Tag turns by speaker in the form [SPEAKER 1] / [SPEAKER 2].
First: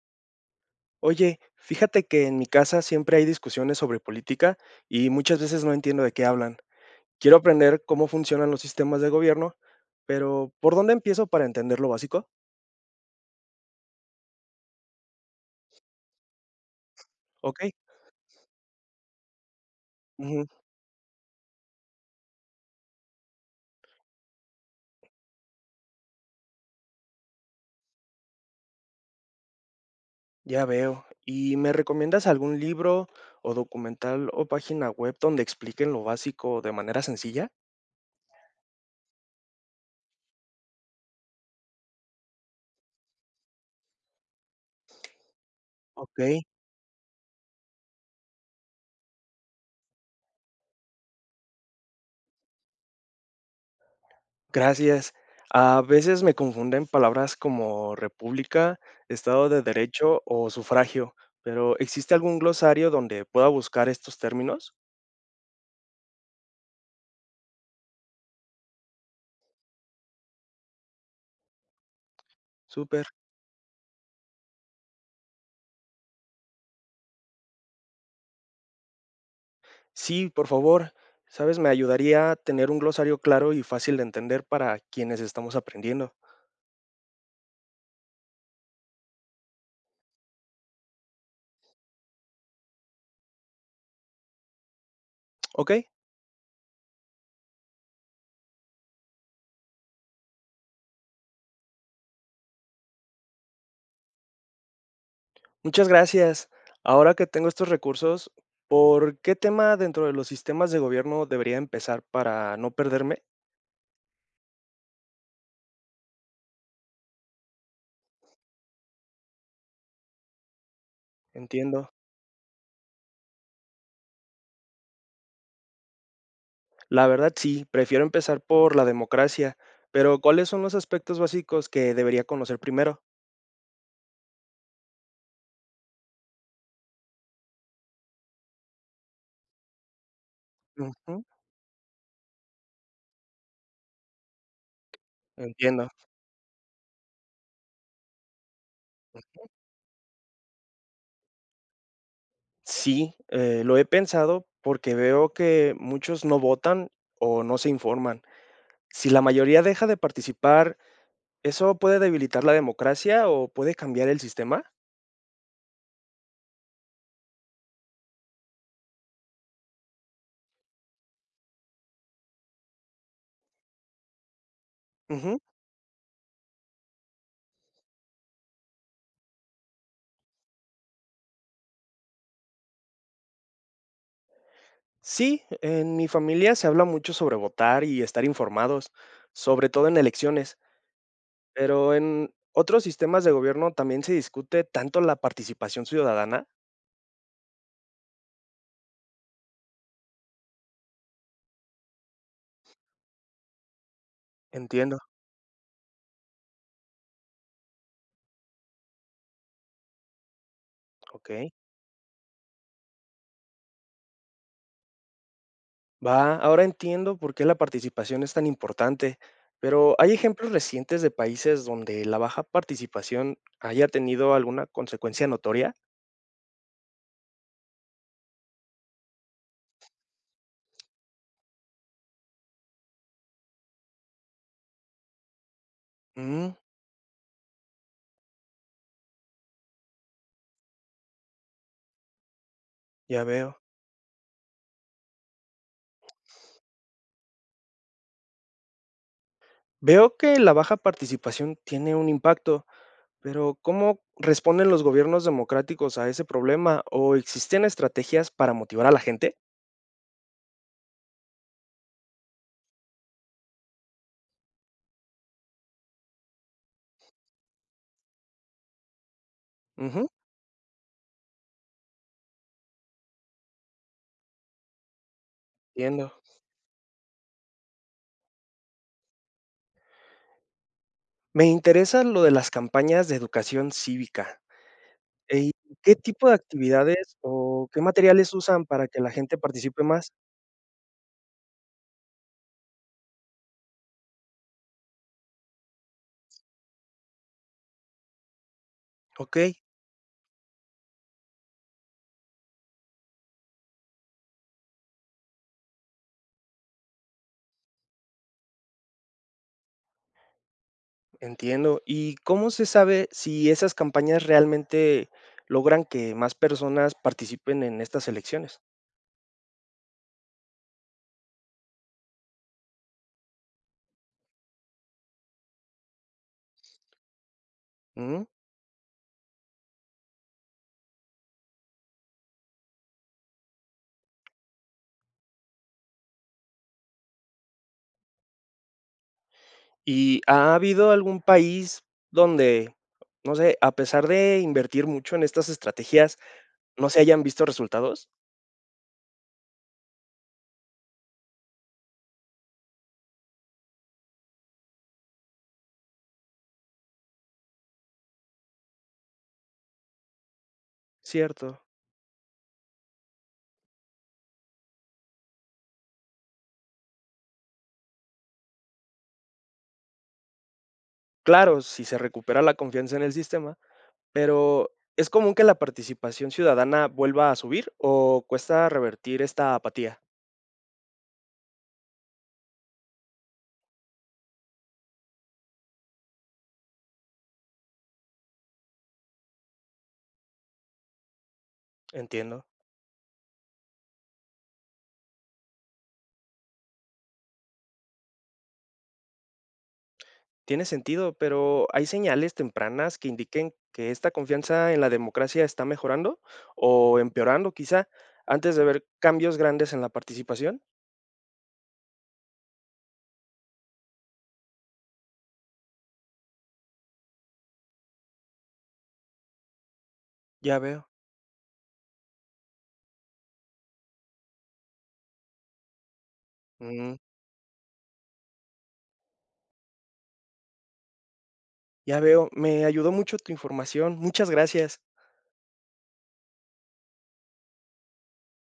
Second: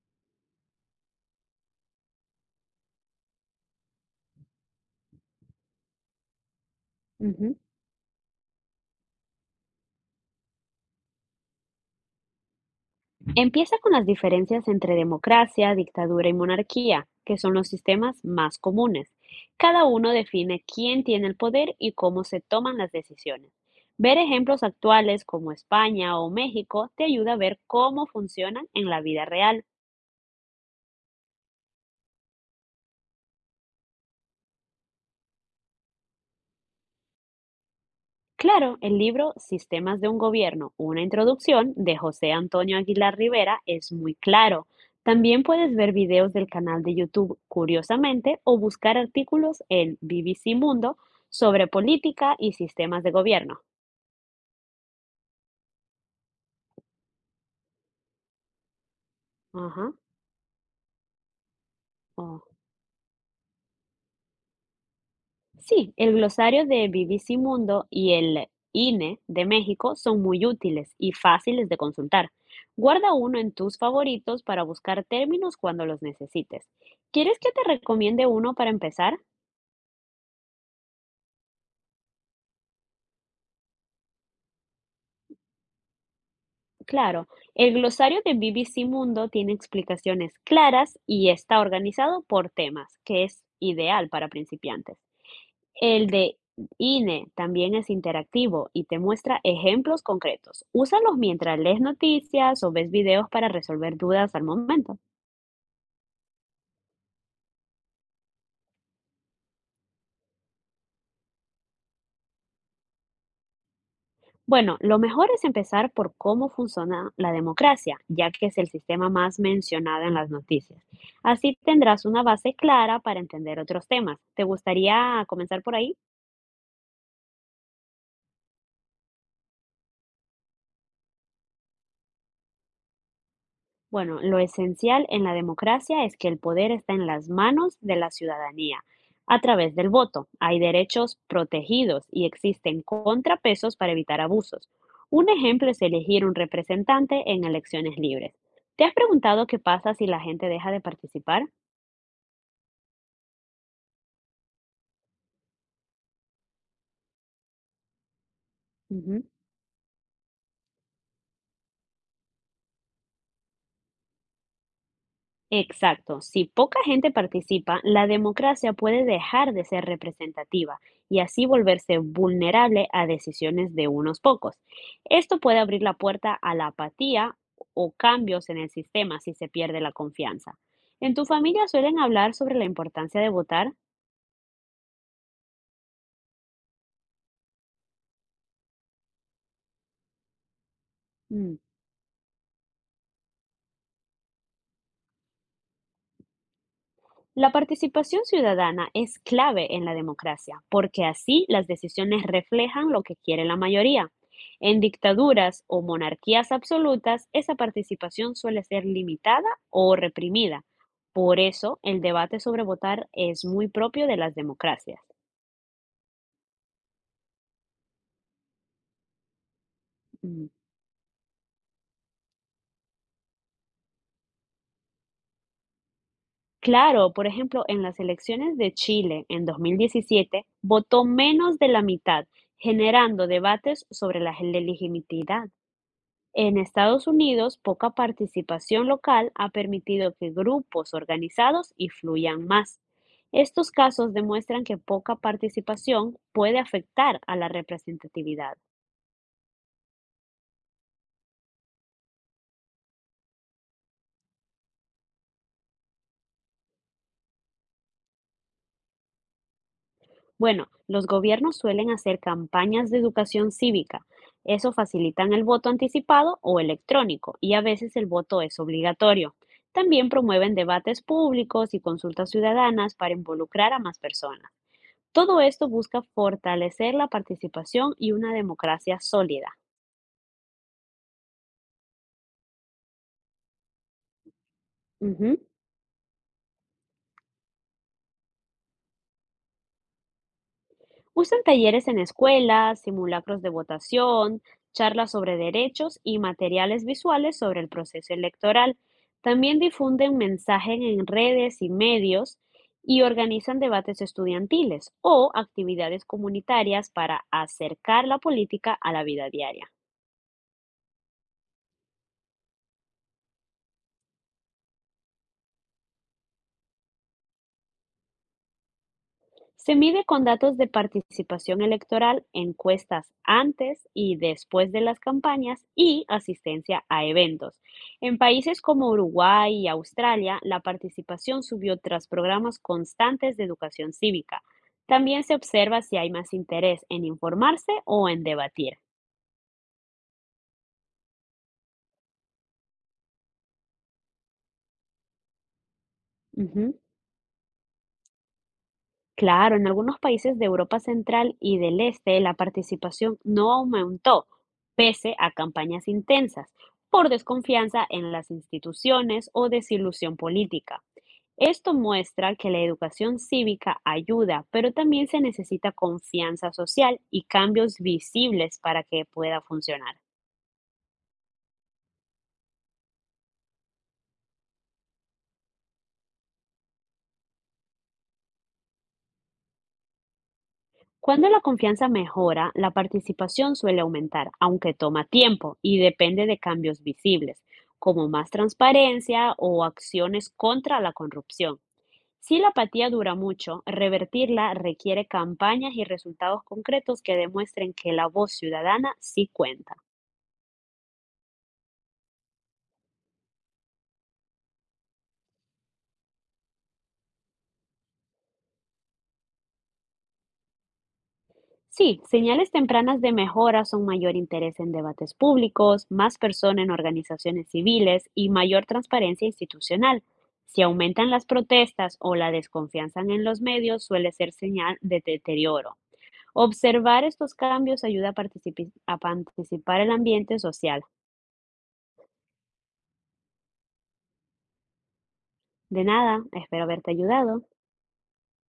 [SPEAKER 1] Oye, fíjate que en mi casa siempre hay discusiones sobre política y muchas veces no entiendo de qué hablan. Quiero
[SPEAKER 2] Ujú.
[SPEAKER 1] aprender cómo funcionan los sistemas de gobierno, pero ¿por dónde empiezo para entender lo básico?
[SPEAKER 2] Empieza con las diferencias entre democracia, dictadura y monarquía, que son
[SPEAKER 1] Ok,
[SPEAKER 2] los sistemas más comunes. Cada uno
[SPEAKER 1] ujú,
[SPEAKER 2] define quién tiene el poder y cómo se toman las decisiones. Ver ejemplos actuales como España o México te ayuda a ver cómo funcionan en la vida real.
[SPEAKER 1] ya veo. ¿Y me recomiendas algún libro o documental o página web donde expliquen lo básico de manera sencilla?
[SPEAKER 2] Claro, el libro Sistemas de un Gobierno, una introducción de José Antonio Aguilar Rivera es muy claro. También puedes ver videos
[SPEAKER 1] Ok.
[SPEAKER 2] del canal de YouTube Curiosamente o buscar artículos en BBC Mundo sobre política y sistemas de gobierno.
[SPEAKER 1] Gracias. A veces me confunden palabras como república, estado de
[SPEAKER 2] Ajá.
[SPEAKER 1] derecho o sufragio, pero ¿existe algún
[SPEAKER 2] o-
[SPEAKER 1] glosario donde pueda buscar estos términos?
[SPEAKER 2] Sí, el glosario de BBC Mundo y el INE de México son muy útiles y fáciles de consultar.
[SPEAKER 1] Súper.
[SPEAKER 2] Guarda uno en tus favoritos para buscar términos cuando los necesites. ¿Quieres que te recomiende uno para empezar?
[SPEAKER 1] Sí, por favor. Sabes, me ayudaría tener un glosario claro y fácil de entender para quienes estamos aprendiendo.
[SPEAKER 2] Claro, el glosario de BBC Mundo tiene explicaciones claras y está organizado por temas, que es ideal para principiantes.
[SPEAKER 1] Ok,
[SPEAKER 2] El de INE también es interactivo y te muestra ejemplos concretos. Úsalos mientras lees noticias o ves videos para resolver dudas al momento.
[SPEAKER 1] muchas gracias. Ahora que tengo estos recursos, ¿por qué tema dentro de los sistemas de gobierno debería empezar para no perderme?
[SPEAKER 2] Bueno, lo mejor es empezar por cómo funciona la democracia, ya que es el sistema más mencionado en las noticias. Así
[SPEAKER 1] Entiendo.
[SPEAKER 2] tendrás una base clara para entender otros temas. ¿Te gustaría comenzar por ahí?
[SPEAKER 1] La verdad sí, prefiero empezar por la democracia, pero ¿cuáles son los aspectos básicos que debería conocer primero?
[SPEAKER 2] Bueno, lo esencial en la democracia es que el poder está en las manos de la ciudadanía a través del voto. Hay derechos
[SPEAKER 1] Ujú,
[SPEAKER 2] protegidos y existen contrapesos para evitar abusos. Un ejemplo es
[SPEAKER 1] entiendo.
[SPEAKER 2] elegir un representante en elecciones libres. ¿Te has preguntado qué pasa si la gente deja de participar?
[SPEAKER 1] Sí, lo he pensado porque veo que muchos no votan o no se informan. Si la
[SPEAKER 2] Ujú.
[SPEAKER 1] mayoría deja de participar, ¿eso puede debilitar la democracia o puede cambiar el sistema?
[SPEAKER 2] Exacto. Si poca gente participa, la democracia puede dejar de ser representativa y así volverse vulnerable a decisiones de unos pocos.
[SPEAKER 1] Ujú.
[SPEAKER 2] Esto puede abrir la puerta a la apatía o cambios en el sistema si se pierde la confianza. ¿En tu familia suelen hablar sobre la importancia de votar?
[SPEAKER 1] Sí, en mi familia se habla mucho sobre votar y estar informados, sobre todo en elecciones.
[SPEAKER 2] Mm.
[SPEAKER 1] Pero en otros sistemas de gobierno también se discute tanto la participación ciudadana.
[SPEAKER 2] La participación ciudadana es clave en la democracia, porque así las decisiones reflejan lo que quiere la mayoría. En
[SPEAKER 1] Entiendo,
[SPEAKER 2] dictaduras o monarquías absolutas, esa participación suele ser limitada o reprimida. Por
[SPEAKER 1] okey.
[SPEAKER 2] eso, el debate sobre votar es muy propio de las democracias.
[SPEAKER 1] Va, ahora entiendo por qué la participación es tan importante, pero ¿hay
[SPEAKER 2] Mm.
[SPEAKER 1] ejemplos recientes de países donde la baja participación haya tenido alguna consecuencia notoria?
[SPEAKER 2] Claro, por ejemplo, en las elecciones de Chile en 2017, votó menos de la mitad, generando debates sobre la legitimidad.
[SPEAKER 1] Mm,
[SPEAKER 2] En Estados Unidos, poca participación local ha permitido que grupos organizados influyan más.
[SPEAKER 1] ya veo.
[SPEAKER 2] Estos casos demuestran que poca participación puede afectar a la representatividad.
[SPEAKER 1] Veo que la baja participación tiene un impacto, pero ¿cómo responden los gobiernos democráticos a ese problema o existen estrategias para motivar a la gente?
[SPEAKER 2] Bueno, los gobiernos suelen hacer campañas de educación cívica. Eso facilitan el voto anticipado o electrónico y a veces el voto es obligatorio.
[SPEAKER 1] Ujú,
[SPEAKER 2] También promueven debates públicos y consultas ciudadanas para involucrar a más personas. Todo esto busca
[SPEAKER 1] entiendo.
[SPEAKER 2] fortalecer la participación y una democracia sólida.
[SPEAKER 1] Me interesa lo de las campañas de educación cívica.
[SPEAKER 2] Ujú.
[SPEAKER 1] Eh, ¿Qué tipo de actividades o qué materiales usan para que la gente participe más?
[SPEAKER 2] Usan talleres en escuelas, simulacros de votación, charlas sobre derechos y materiales visuales sobre el proceso electoral.
[SPEAKER 1] Ok,
[SPEAKER 2] También difunden mensajes en redes y medios y organizan debates estudiantiles o actividades comunitarias para acercar la política a la vida diaria.
[SPEAKER 1] entiendo. ¿Y cómo se sabe si esas campañas realmente logran que más personas participen en estas elecciones?
[SPEAKER 2] Se mide con datos de participación electoral, encuestas antes y después de las campañas y asistencia a eventos. En
[SPEAKER 1] Mm.
[SPEAKER 2] países como Uruguay y Australia, la participación subió tras programas constantes de educación cívica. También se observa si hay más interés en informarse o en debatir.
[SPEAKER 1] ¿Y ha habido algún país donde, no sé, a pesar de invertir mucho en estas estrategias,
[SPEAKER 2] Ujú.
[SPEAKER 1] no se hayan visto resultados?
[SPEAKER 2] Claro, en algunos países de Europa Central y del Este la participación no aumentó, pese a campañas intensas, por desconfianza en las instituciones o desilusión política.
[SPEAKER 1] Cierto.
[SPEAKER 2] Esto muestra que la educación cívica ayuda, pero también se necesita confianza social y cambios visibles para que pueda funcionar.
[SPEAKER 1] Claro, si se recupera la confianza en el sistema. Pero, ¿es común que la participación ciudadana vuelva a subir o cuesta revertir esta apatía?
[SPEAKER 2] Cuando la confianza mejora, la participación suele aumentar, aunque toma tiempo y depende de cambios visibles, como más transparencia o acciones contra la corrupción. Si
[SPEAKER 1] Entiendo.
[SPEAKER 2] la apatía dura mucho, revertirla requiere campañas y resultados concretos que demuestren que la voz ciudadana sí cuenta.
[SPEAKER 1] Tiene sentido, pero ¿hay señales tempranas que indiquen que esta confianza en la democracia está mejorando o empeorando quizá antes de ver cambios grandes en la participación?
[SPEAKER 2] Sí, señales tempranas de mejora son mayor interés en debates públicos, más personas en organizaciones civiles y mayor transparencia institucional.
[SPEAKER 1] Ya
[SPEAKER 2] Si
[SPEAKER 1] veo.
[SPEAKER 2] aumentan las protestas o la desconfianza en los medios, suele ser señal de deterioro.
[SPEAKER 1] Mm,
[SPEAKER 2] Observar estos cambios ayuda a, a participar en el ambiente social.
[SPEAKER 1] ya veo. Me ayudó mucho tu información. Muchas gracias.
[SPEAKER 2] De nada, espero haberte ayudado.